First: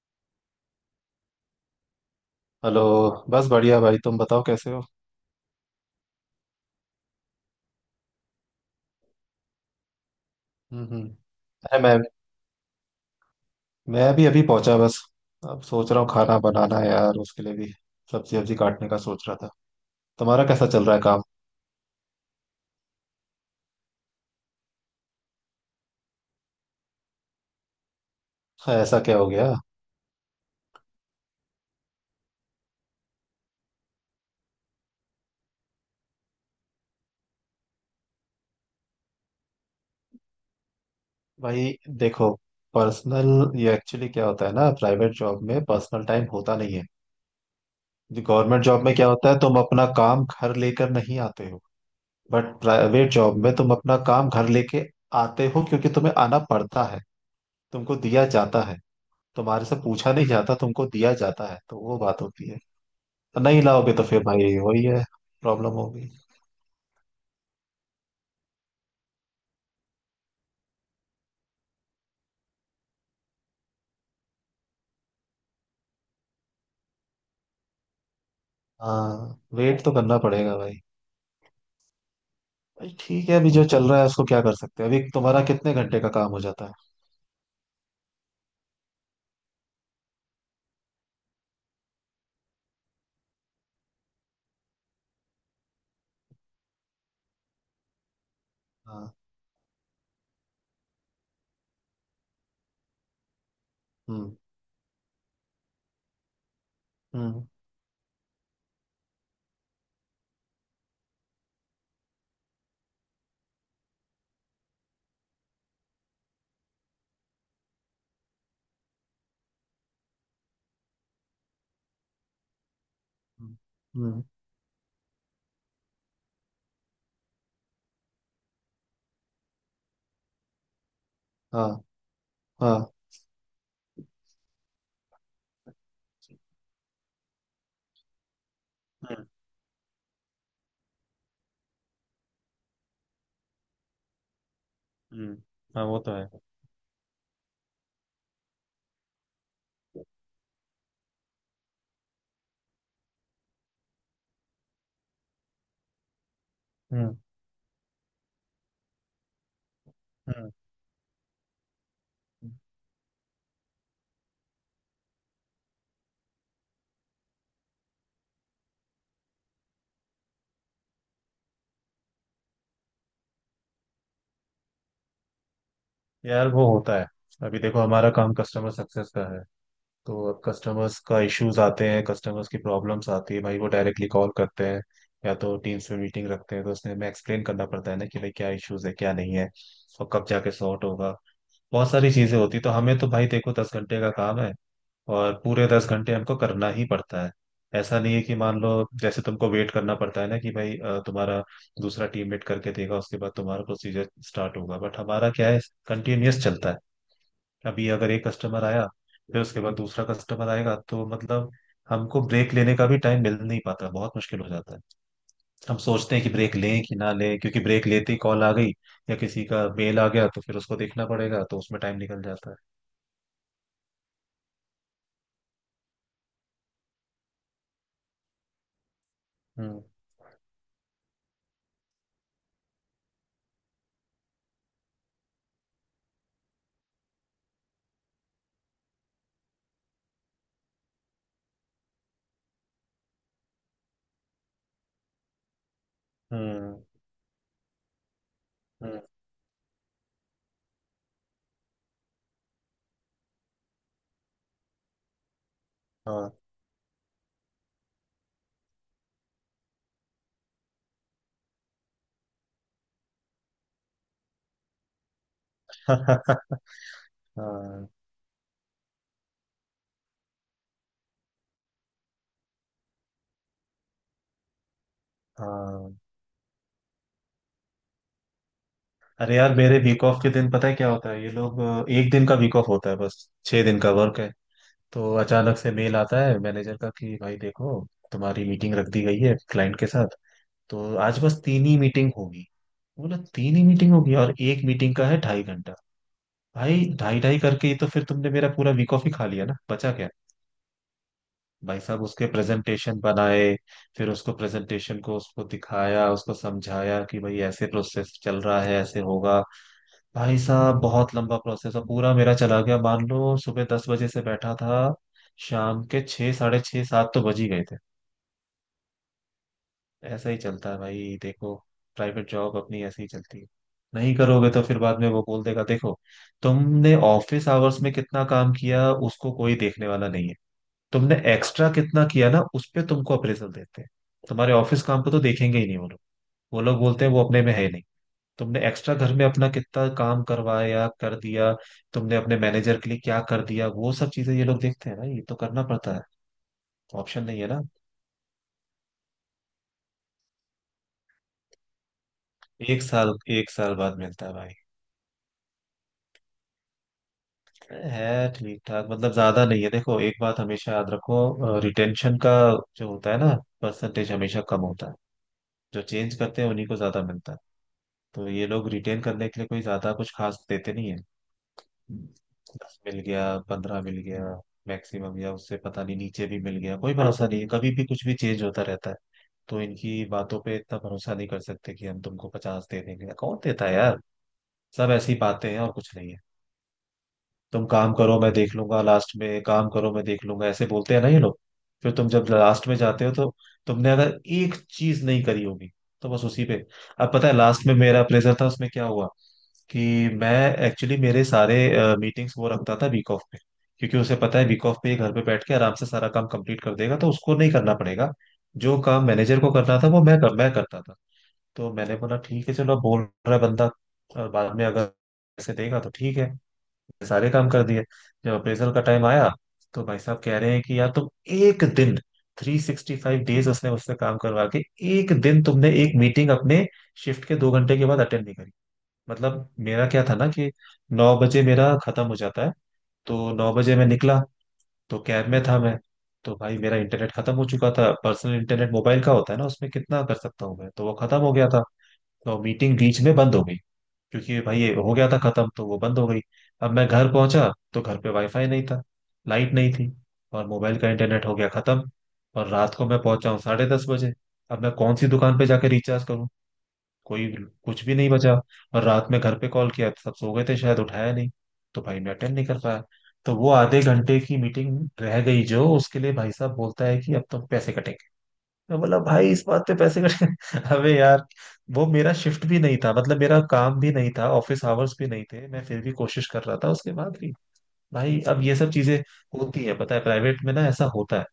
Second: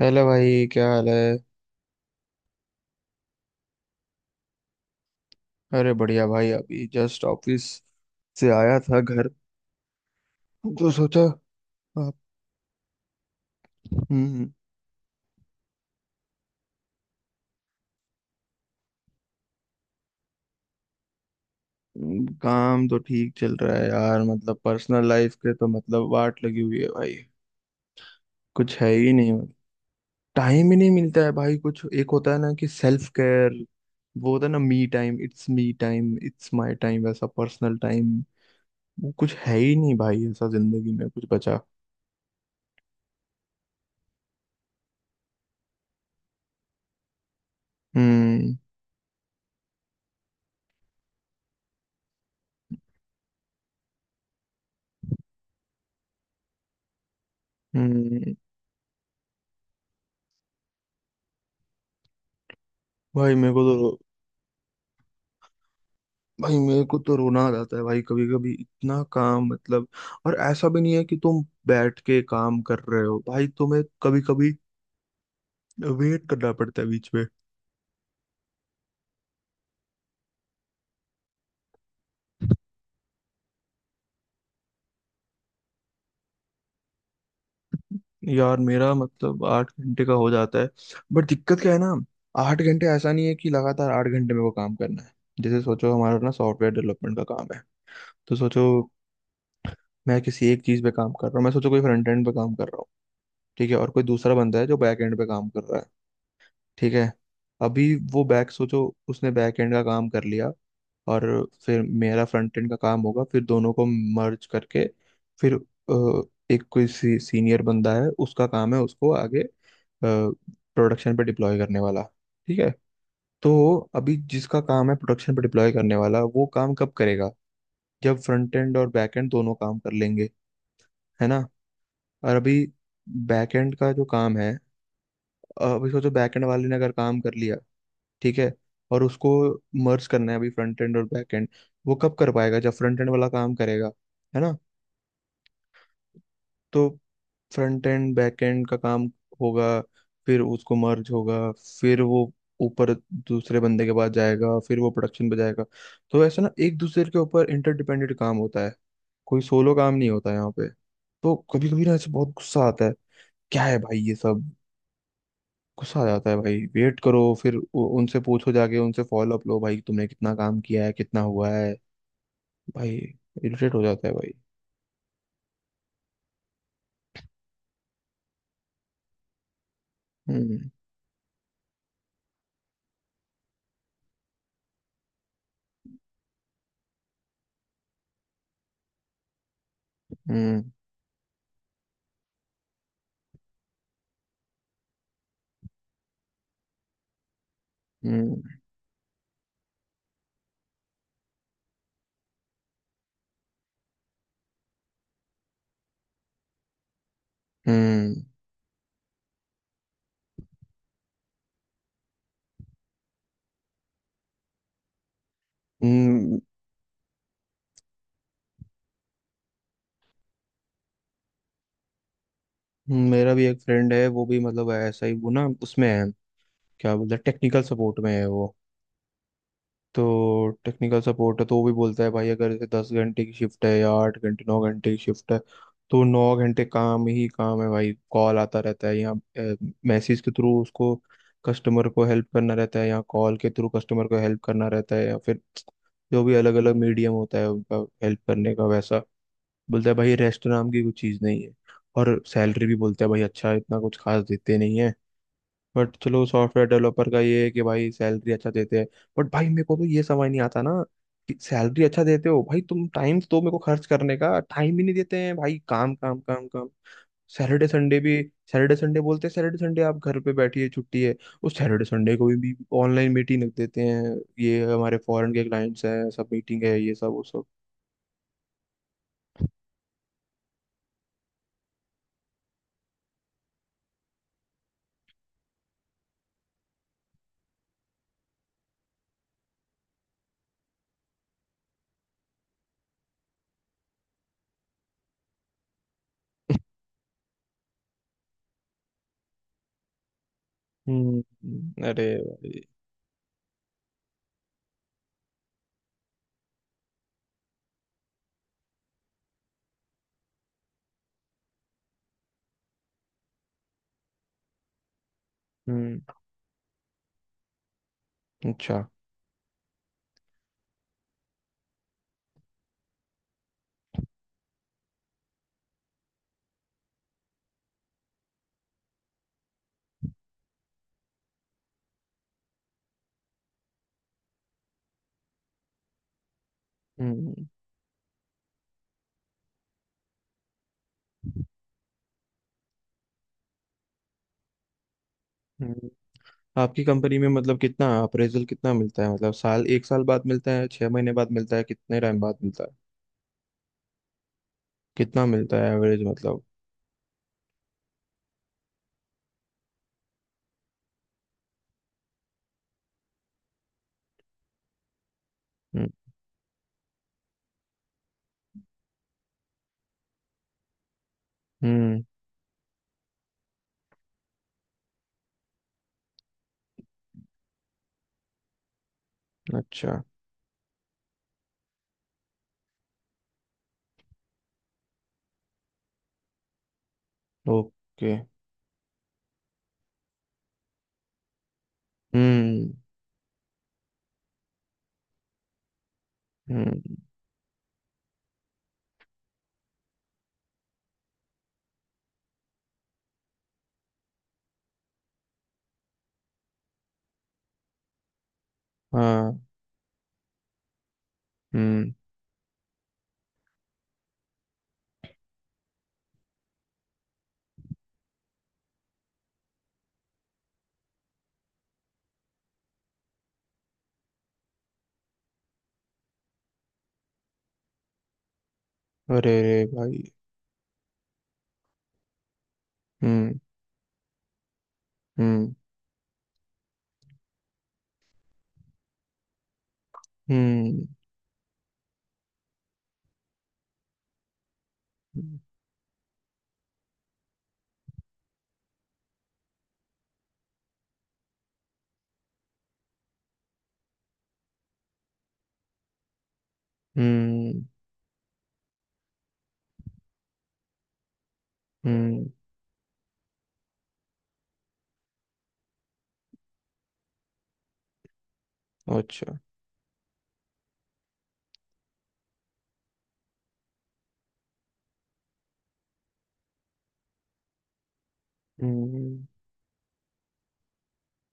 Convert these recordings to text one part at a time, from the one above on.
Hello भाई, क्या हाल है? हेलो। बस बढ़िया भाई, तुम बताओ कैसे हो? अरे बढ़िया भाई, अभी जस्ट ऑफिस से आया था घर, हम्म तो हम्म। सोचा। अरे मैं आप? मैं भी अभी हम्म। पहुंचा बस। अब सोच रहा हूँ खाना बनाना है यार, उसके लिए भी सब्जी वब्जी काटने का सोच रहा था। तुम्हारा कैसा चल रहा है काम? काम तो ठीक चल रहा है यार, मतलब पर्सनल लाइफ के तो मतलब वाट लगी हुई है भाई। कुछ है ऐसा ही क्या हो नहीं, गया? मतलब टाइम ही नहीं मिलता है भाई। कुछ एक होता है ना, कि सेल्फ केयर, वो होता है ना, me time, it's me time, it's my time, वैसा पर्सनल टाइम, वो कुछ है ही नहीं भाई, ऐसा जिंदगी में कुछ बचा। भाई देखो, पर्सनल ये एक्चुअली क्या होता है ना, प्राइवेट जॉब में पर्सनल टाइम होता नहीं है। हम्म। गवर्नमेंट जॉब में क्या होता है, तुम अपना काम घर लेकर नहीं आते हो। बट प्राइवेट जॉब में तुम अपना काम घर लेके आते हो क्योंकि तुम्हें आना पड़ता है, तुमको दिया हम्म। जाता है। तुम्हारे से पूछा नहीं जाता, तुमको दिया जाता है, तो वो बात होती है। भाई तो मेरे नहीं को लाओगे तो तो फिर भाई वही है, प्रॉब्लम होगी। भाई मेरे को तो रोना आ जाता है भाई, कभी कभी इतना काम, मतलब। और ऐसा भी नहीं है कि तुम बैठ के काम कर रहे हो भाई, तुम्हें कभी कभी वेट करना पड़ता है बीच में। हाँ, वेट तो करना पड़ेगा भाई। भाई ठीक है, अभी जो चल रहा है उसको क्या कर सकते हैं? अभी तुम्हारा कितने घंटे का काम हो जाता है? यार मेरा मतलब 8 घंटे का हो जाता है, बट दिक्कत क्या है ना, आठ घंटे ऐसा नहीं है कि लगातार 8 घंटे में वो काम करना है। जैसे सोचो, हमारा ना सॉफ्टवेयर डेवलपमेंट का काम है। तो सोचो हाँ। मैं किसी एक चीज पे काम कर रहा हूँ, मैं सोचो कोई फ्रंट एंड पे काम कर रहा हूँ। ठीक है, और कोई दूसरा हम्म बंदा है जो बैक एंड पे काम कर रहा है। ठीक है, हम्म अभी वो बैक सोचो उसने बैक एंड का काम कर लिया, और फिर मेरा फ्रंट एंड का काम होगा, फिर दोनों को मर्ज करके, फिर एक कोई सीनियर बंदा है, उसका काम है उसको आगे प्रोडक्शन पे डिप्लॉय करने वाला। ठीक है। तो हम्म अभी हम्म, जिसका काम है प्रोडक्शन पे डिप्लॉय करने वाला, वो काम कब करेगा? जब फ्रंट एंड और बैक एंड दोनों काम कर लेंगे, है ना। हाँ और अभी हाँ। बैक एंड का जो काम है, अभी सोचो बैक एंड वाले ने अगर काम कर लिया, ठीक है, और हम्म उसको मर्ज करना है अभी फ्रंट एंड और बैक एंड। वो कब कर पाएगा? जब फ्रंट एंड वाला काम करेगा, है ना। हम्म, हाँ वो तो है। तो फ्रंट एंड बैक एंड का काम होगा, फिर उसको मर्ज होगा, फिर वो ऊपर दूसरे बंदे के पास जाएगा, फिर वो प्रोडक्शन पे जाएगा। तो ऐसा ना एक दूसरे हम्म के ऊपर इंटरडिपेंडेंट काम होता है, कोई सोलो काम नहीं होता हम्म। यहाँ पे। तो कभी कभी ना ऐसे बहुत गुस्सा आता है, क्या है भाई ये सब। गुस्सा आ जाता है भाई, वेट करो, फिर उनसे पूछो, जाके उनसे फॉलो अप लो भाई, तुमने कितना काम किया है कितना हुआ है। भाई इरिटेट हो जाता है भाई। यार वो होता है। अभी देखो, हमारा काम कस्टमर सक्सेस का है। तो अब हम्म। कस्टमर्स का इश्यूज आते हैं, कस्टमर्स की प्रॉब्लम्स आती है भाई, वो डायरेक्टली कॉल करते हैं या तो टीम्स में मीटिंग रखते हैं। तो उसमें हमें एक्सप्लेन करना पड़ता है ना कि भाई क्या इश्यूज है क्या नहीं है और कब जाके हम्म। सॉर्ट होगा। बहुत सारी चीजें होती हैं। तो हमें तो भाई देखो 10 घंटे का काम है, और पूरे 10 घंटे हमको करना ही पड़ता है। ऐसा नहीं है कि हम्म। मान लो, जैसे तुमको वेट करना पड़ता है ना कि भाई तुम्हारा दूसरा टीममेट करके देगा, उसके बाद तुम्हारा प्रोसीजर स्टार्ट होगा। बट हमारा क्या है, कंटिन्यूअस चलता है। अभी अगर हम्म। एक कस्टमर आया, फिर उसके बाद दूसरा कस्टमर आएगा, तो मतलब हमको ब्रेक लेने का भी टाइम मिल नहीं पाता, बहुत मुश्किल हो जाता है। हम सोचते हैं कि हम्म, ब्रेक लें कि ना लें, क्योंकि ब्रेक लेते ही कॉल आ गई या किसी का मेल आ गया, तो फिर उसको देखना पड़ेगा, तो उसमें टाइम निकल जाता है। मेरा भी एक फ्रेंड है, वो भी मतलब ऐसा ही, वो ना उसमें है, क्या बोलते हैं, टेक्निकल सपोर्ट में है वो। हम्म तो टेक्निकल सपोर्ट है, तो वो भी बोलता है भाई, अगर जैसे 10 घंटे की शिफ्ट है, या 8 घंटे 9 घंटे की शिफ्ट है, तो 9 घंटे काम ही काम है भाई। कॉल आता रहता है, या मैसेज के थ्रू उसको कस्टमर को हेल्प करना रहता है, या कॉल के थ्रू कस्टमर को हेल्प करना रहता है, या फिर जो भी अलग अलग हम्म मीडियम होता है उनका हेल्प करने का, वैसा हम्म, बोलता है भाई, रेस्ट नाम की कुछ चीज़ नहीं है। और सैलरी भी बोलता है भाई, अच्छा इतना कुछ खास देते नहीं है, बट चलो हाँ। सॉफ्टवेयर डेवलपर का ये है कि भाई सैलरी अच्छा देते हैं। बट भाई मेरे को तो ये समझ नहीं आता ना, कि सैलरी अच्छा देते हो भाई, तुम टाइम तो मेरे को खर्च करने का टाइम ही नहीं देते हैं भाई, काम काम काम काम। सैटरडे हाँ संडे भी, सैटरडे संडे बोलते हैं सैटरडे संडे आप घर पे बैठिए छुट्टी है, उस सैटरडे संडे को भी ऑनलाइन मीटिंग रख देते हैं, ये हमारे फॉरेन के क्लाइंट्स हाँ। हैं सब, मीटिंग है ये सब वो सब। अरे यार, मेरे वीक ऑफ के दिन पता है क्या होता है? ये लोग एक दिन का वीक ऑफ होता है, बस 6 दिन का वर्क है। तो अचानक से मेल आता है मैनेजर का कि भाई देखो, तुम्हारी मीटिंग रख दी गई है क्लाइंट के साथ। तो आज बस तीन ही मीटिंग होगी। बोला तीन ही मीटिंग होगी, और एक मीटिंग का है 2.5 घंटा। भाई ढाई ढाई करके ही तो फिर तुमने मेरा पूरा वीक ऑफ ही खा लिया ना, बचा क्या। भाई हम्म। साहब अरे उसके भाई। प्रेजेंटेशन बनाए, फिर उसको प्रेजेंटेशन को उसको दिखाया, उसको समझाया कि भाई ऐसे प्रोसेस चल रहा है ऐसे होगा। भाई साहब बहुत लंबा प्रोसेस है, पूरा मेरा चला गया। मान लो सुबह 10 बजे से बैठा था, शाम हम्म। के छः साढ़े छः सात तो बज ही गए थे। अच्छा। ऐसा ही चलता है भाई देखो, प्राइवेट जॉब अपनी ऐसे ही चलती है। नहीं करोगे तो फिर बाद में वो बोल देगा, देखो तुमने ऑफिस आवर्स में कितना काम किया उसको कोई देखने वाला नहीं है। तुमने एक्स्ट्रा कितना किया ना, उस पे तुमको अप्रेजल देते हैं। तुम्हारे ऑफिस काम को तो देखेंगे ही नहीं वो लोग, वो लोग बोलते हैं वो हम्म। अपने में है नहीं। तुमने एक्स्ट्रा घर में अपना कितना काम करवाया कर दिया, तुमने अपने मैनेजर के लिए क्या कर दिया, वो सब चीजें ये लोग देखते हैं ना, ये तो करना हम्म। पड़ता है। आपकी कंपनी ऑप्शन में नहीं है मतलब ना। कितना अप्रेजल कितना मिलता है, मतलब साल, एक साल बाद मिलता है, 6 महीने बाद मिलता है, कितने टाइम बाद मिलता है? एक साल, एक साल बाद मिलता है भाई। कितना मिलता है एवरेज, मतलब? है ठीक ठाक, मतलब ज्यादा नहीं है। देखो एक बात हमेशा याद रखो, रिटेंशन का जो होता है ना, परसेंटेज हमेशा कम होता है। जो हम्म। चेंज करते हैं उन्हीं को ज्यादा मिलता है। तो ये लोग रिटेन करने के लिए कोई ज्यादा कुछ खास देते नहीं है। हम्म, 10 मिल गया, 15 मिल गया मैक्सिमम, या उससे पता नहीं नीचे भी मिल गया। कोई भरोसा नहीं है, कभी भी कुछ भी चेंज होता रहता है। तो अच्छा। इनकी बातों पे इतना भरोसा नहीं कर सकते कि हम तुमको 50 दे देंगे, कौन देता है यार। सब ऐसी बातें हैं और कुछ नहीं है। तुम काम ओके। करो मैं देख लूंगा, लास्ट में काम करो मैं देख लूंगा, ऐसे बोलते हैं ना ये लोग। फिर तुम जब लास्ट हम्म। में जाते हो तो तुमने अगर एक चीज नहीं करी होगी तो बस उसी पे। हम्म। अब पता है लास्ट में मेरा अप्रेजल था, उसमें क्या हुआ कि मैं एक्चुअली मेरे सारे मीटिंग्स वो रखता था वीक ऑफ पे। क्योंकि उसे पता है वीक ऑफ पे ये घर पे बैठ के आराम से सारा काम कंप्लीट कर देगा तो उसको नहीं करना पड़ेगा। जो काम हाँ। मैनेजर को करना था वो मैं करता था। तो हम्म। मैंने बोला ठीक है, चलो अब बोल रहा है बंदा, और बाद में अगर ऐसे देगा तो ठीक है। सारे काम कर दिए। जब अप्रेजल का टाइम आया तो भाई साहब कह रहे हैं कि यार तुम एक दिन, 365 डेज उसने मुझसे काम करवा के एक दिन तुमने एक मीटिंग अपने शिफ्ट के 2 घंटे के बाद अटेंड नहीं करी। अरे मतलब रे मेरा भाई। क्या था ना कि 9 बजे मेरा खत्म हो जाता है, तो हम्म। 9 बजे मैं निकला, तो कैब में हम्म। था मैं। तो भाई मेरा इंटरनेट खत्म हो चुका था, पर्सनल इंटरनेट मोबाइल का होता है ना, उसमें कितना कर सकता हूँ मैं, तो हम्म। वो खत्म हो गया था। तो मीटिंग बीच में बंद हो गई, क्योंकि भाई ये हो गया था खत्म तो वो बंद हो गई। अब मैं घर पहुंचा तो घर पे वाईफाई नहीं था, लाइट नहीं थी, और मोबाइल का इंटरनेट हो गया खत्म। और रात को मैं पहुंचा हूँ 10:30 बजे। अब मैं कौन सी दुकान पे जाके रिचार्ज करूँ? कोई हम्म। कुछ भी नहीं बचा। और रात में घर पे कॉल किया तो सब सो गए थे शायद, उठाया नहीं। तो भाई मैं हम्म। अटेंड नहीं कर पाया। तो वो आधे घंटे की मीटिंग रह गई जो, उसके लिए भाई साहब बोलता है कि अब तो पैसे कटेंगे। मैं बोला भाई, अच्छा। इस बात पे पैसे कट अबे यार। वो मेरा शिफ्ट भी नहीं था, मतलब मेरा काम भी नहीं था, ऑफिस आवर्स भी नहीं थे, मैं फिर भी कोशिश कर रहा था उसके बाद भी। भाई अब ये सब चीजें हम्म। होती है, पता है प्राइवेट में ना ऐसा होता है।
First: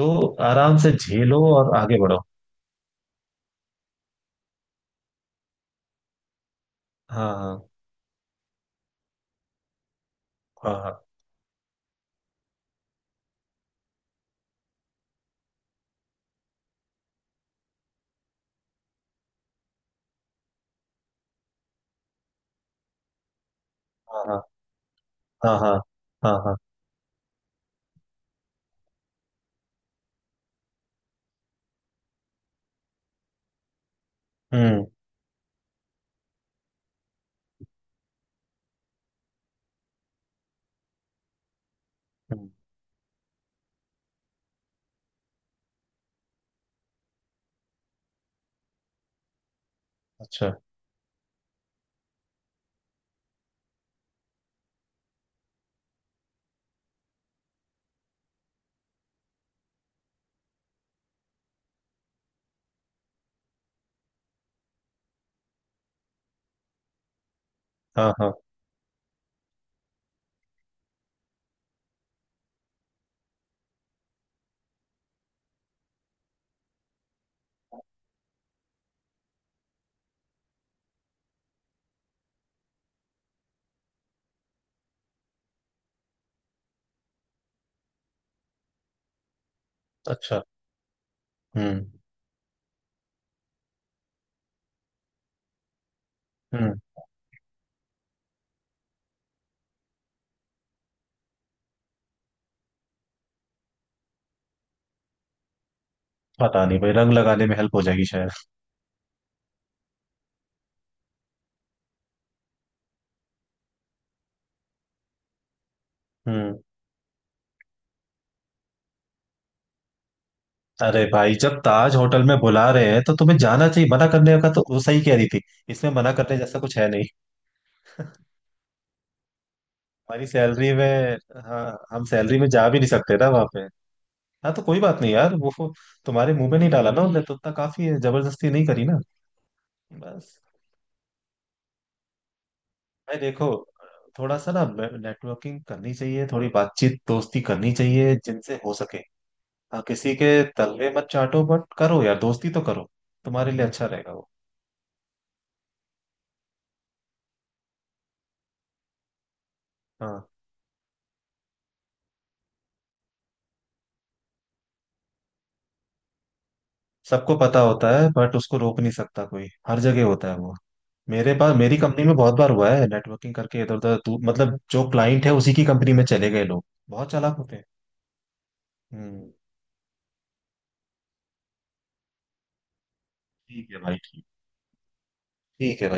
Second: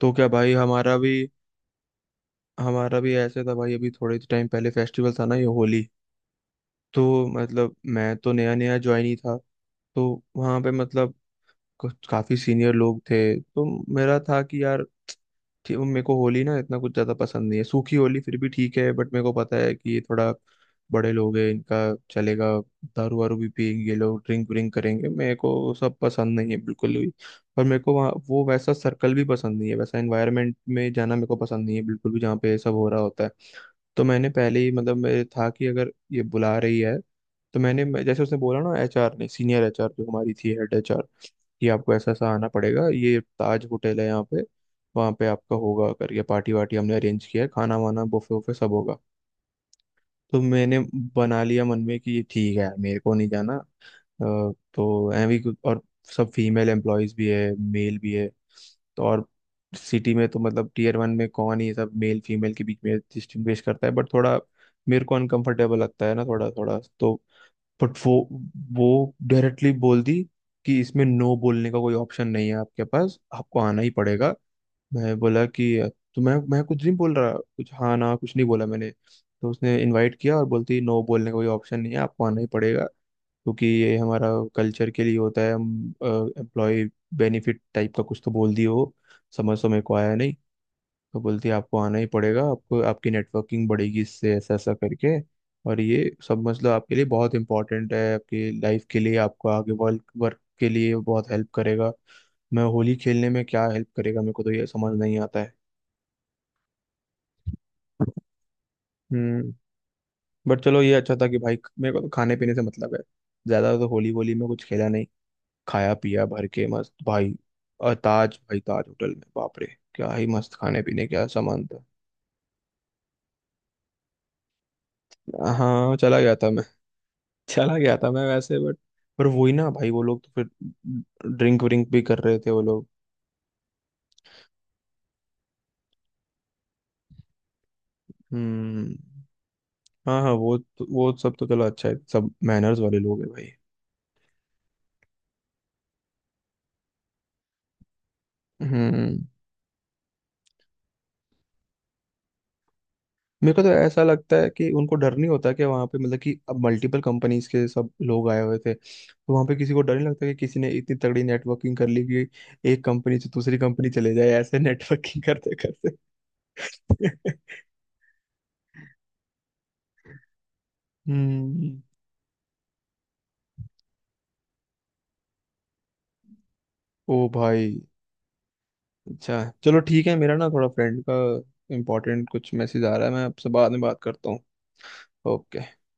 तो क्या भाई आराम से झेलो और आगे बढ़ो। हमारा भी ऐसे था भाई। अभी थोड़े टाइम पहले फेस्टिवल था ना, ये होली। तो हाँ मतलब मैं तो नया नया ज्वाइन ही था, तो वहां पे हाँ हाँ मतलब कुछ काफी सीनियर लोग थे, तो मेरा था कि यार मेरे को होली ना इतना कुछ ज्यादा पसंद नहीं है, सूखी होली फिर भी ठीक है, बट मेरे को पता है कि ये थोड़ा बड़े लोग हैं, इनका चलेगा, दारू वारू भी पियेंगे ये लोग, हाँ, ड्रिंक व्रिंक करेंगे, मेरे हाँ हाँ को हाँ, सब हाँ हाँ पसंद नहीं है हाँ, बिल्कुल भी। और मेरे को वहाँ वो वैसा सर्कल भी पसंद नहीं है, वैसा एनवायरनमेंट में जाना मेरे को पसंद नहीं है बिल्कुल भी, जहाँ पे ये सब हो रहा होता है। तो मैंने पहले ही हम्म मतलब मेरे था कि अगर ये बुला रही है, तो मैंने जैसे उसने बोला ना, एचआर ने, सीनियर एचआर जो हमारी थी, हेड एचआर, कि आपको ऐसा ऐसा आना हम्म, पड़ेगा, ये ताज होटल है यहाँ पे, वहाँ पे आपका होगा करके पार्टी वार्टी हमने अरेंज किया है, खाना वाना बुफे वुफे सब होगा। तो अच्छा। मैंने बना लिया मन में कि ये ठीक है, मेरे को नहीं जाना। अ, तो एवी और सब फीमेल एम्प्लॉयज भी है मेल भी है, तो और सिटी में तो मतलब टीयर वन में कौन ही सब मेल फीमेल के बीच में डिस्टिंग्विश करता है, बट थोड़ा मेरे को अनकंफर्टेबल लगता है ना थोड़ा थोड़ा, तो बट हाँ हाँ। वो डायरेक्टली बोल दी, कि इसमें नो बोलने का कोई ऑप्शन नहीं है आपके पास, आपको आना ही पड़ेगा। मैं बोला कि तो मैं कुछ नहीं बोल रहा, कुछ हाँ ना कुछ नहीं बोला मैंने, तो उसने इनवाइट किया और बोलती नो बोलने का कोई ऑप्शन नहीं है आपको आना ही पड़ेगा, क्योंकि ये हमारा कल्चर के लिए होता है, हम एम्प्लॉय बेनिफिट टाइप का कुछ तो बोल दिए हो। समझ तो मेरे को आया नहीं। अच्छा। तो बोलती है आपको हम्म आना ही पड़ेगा, आपको आपकी नेटवर्किंग बढ़ेगी इससे, ऐसा ऐसा करके और ये सब मतलब हम्म। आपके लिए बहुत इंपॉर्टेंट है, आपकी लाइफ के लिए, आपको आगे वर्क वर्क के लिए बहुत हेल्प करेगा। मैं होली खेलने में क्या हेल्प करेगा, मेरे को तो ये समझ नहीं आता है। पता नहीं भाई, रंग लगाने में हेल्प हो जाएगी शायद। हम्म। बट चलो ये अच्छा था कि भाई मेरे को तो खाने पीने से मतलब है ज्यादा, तो होली वोली में कुछ खेला नहीं, खाया पिया भर हम्म। के मस्त भाई। और ताज, भाई ताज होटल में बाप रे, क्या ही मस्त खाने अरे पीने क्या भाई, जब सामान था। ताज होटल में बुला रहे हैं तो तुम्हें जाना चाहिए, मना करने का तो वो सही कह रही थी। इसमें हाँ, मना चला गया करने था जैसा मैं, कुछ है नहीं। चला गया था मैं वैसे, बट पर वही ना भाई, वो लोग हमारी तो फिर सैलरी में, ड्रिंक हाँ, व्रिंक भी हम कर रहे सैलरी में थे वो जा भी लोग। नहीं सकते ना वहां पे। हाँ तो कोई बात नहीं यार, वो तुम्हारे मुंह में नहीं डाला ना उनने तो, उतना काफी है, जबरदस्ती नहीं करी हम्म। ना, हाँ हाँ, बस। वो सब तो चलो अच्छा है, सब मैनर्स वाले भाई लोग हैं देखो, भाई। थोड़ा सा ना नेटवर्किंग करनी चाहिए, थोड़ी बातचीत दोस्ती करनी चाहिए जिनसे हो सके। हम्म। हाँ किसी के तलवे मत चाटो बट करो यार दोस्ती तो करो, मेरे तुम्हारे को लिए तो अच्छा ऐसा रहेगा वो। लगता है कि उनको डर नहीं होता, कि वहाँ पे मतलब कि अब मल्टीपल कंपनीज के सब लोग आए हुए थे, तो वहाँ पे किसी को डर नहीं लगता हाँ। कि किसी ने इतनी तगड़ी नेटवर्किंग कर ली कि एक कंपनी से दूसरी कंपनी चले जाए ऐसे नेटवर्किंग करते करते। सबको पता होता है बट उसको रोक नहीं सकता कोई, हर जगह होता है वो। मेरे पास मेरी हम्म। कंपनी में बहुत बार हुआ है नेटवर्किंग करके इधर उधर मतलब जो क्लाइंट है उसी की कंपनी में चले गए लोग, बहुत ओ चालाक होते हैं। भाई। हम्म। अच्छा चलो ठीक है, मेरा ना थोड़ा फ्रेंड का इम्पोर्टेंट कुछ मैसेज आ रहा है, मैं आपसे ठीक बाद है में भाई, बात ठीक। करता हूँ। ओके। ठीक है।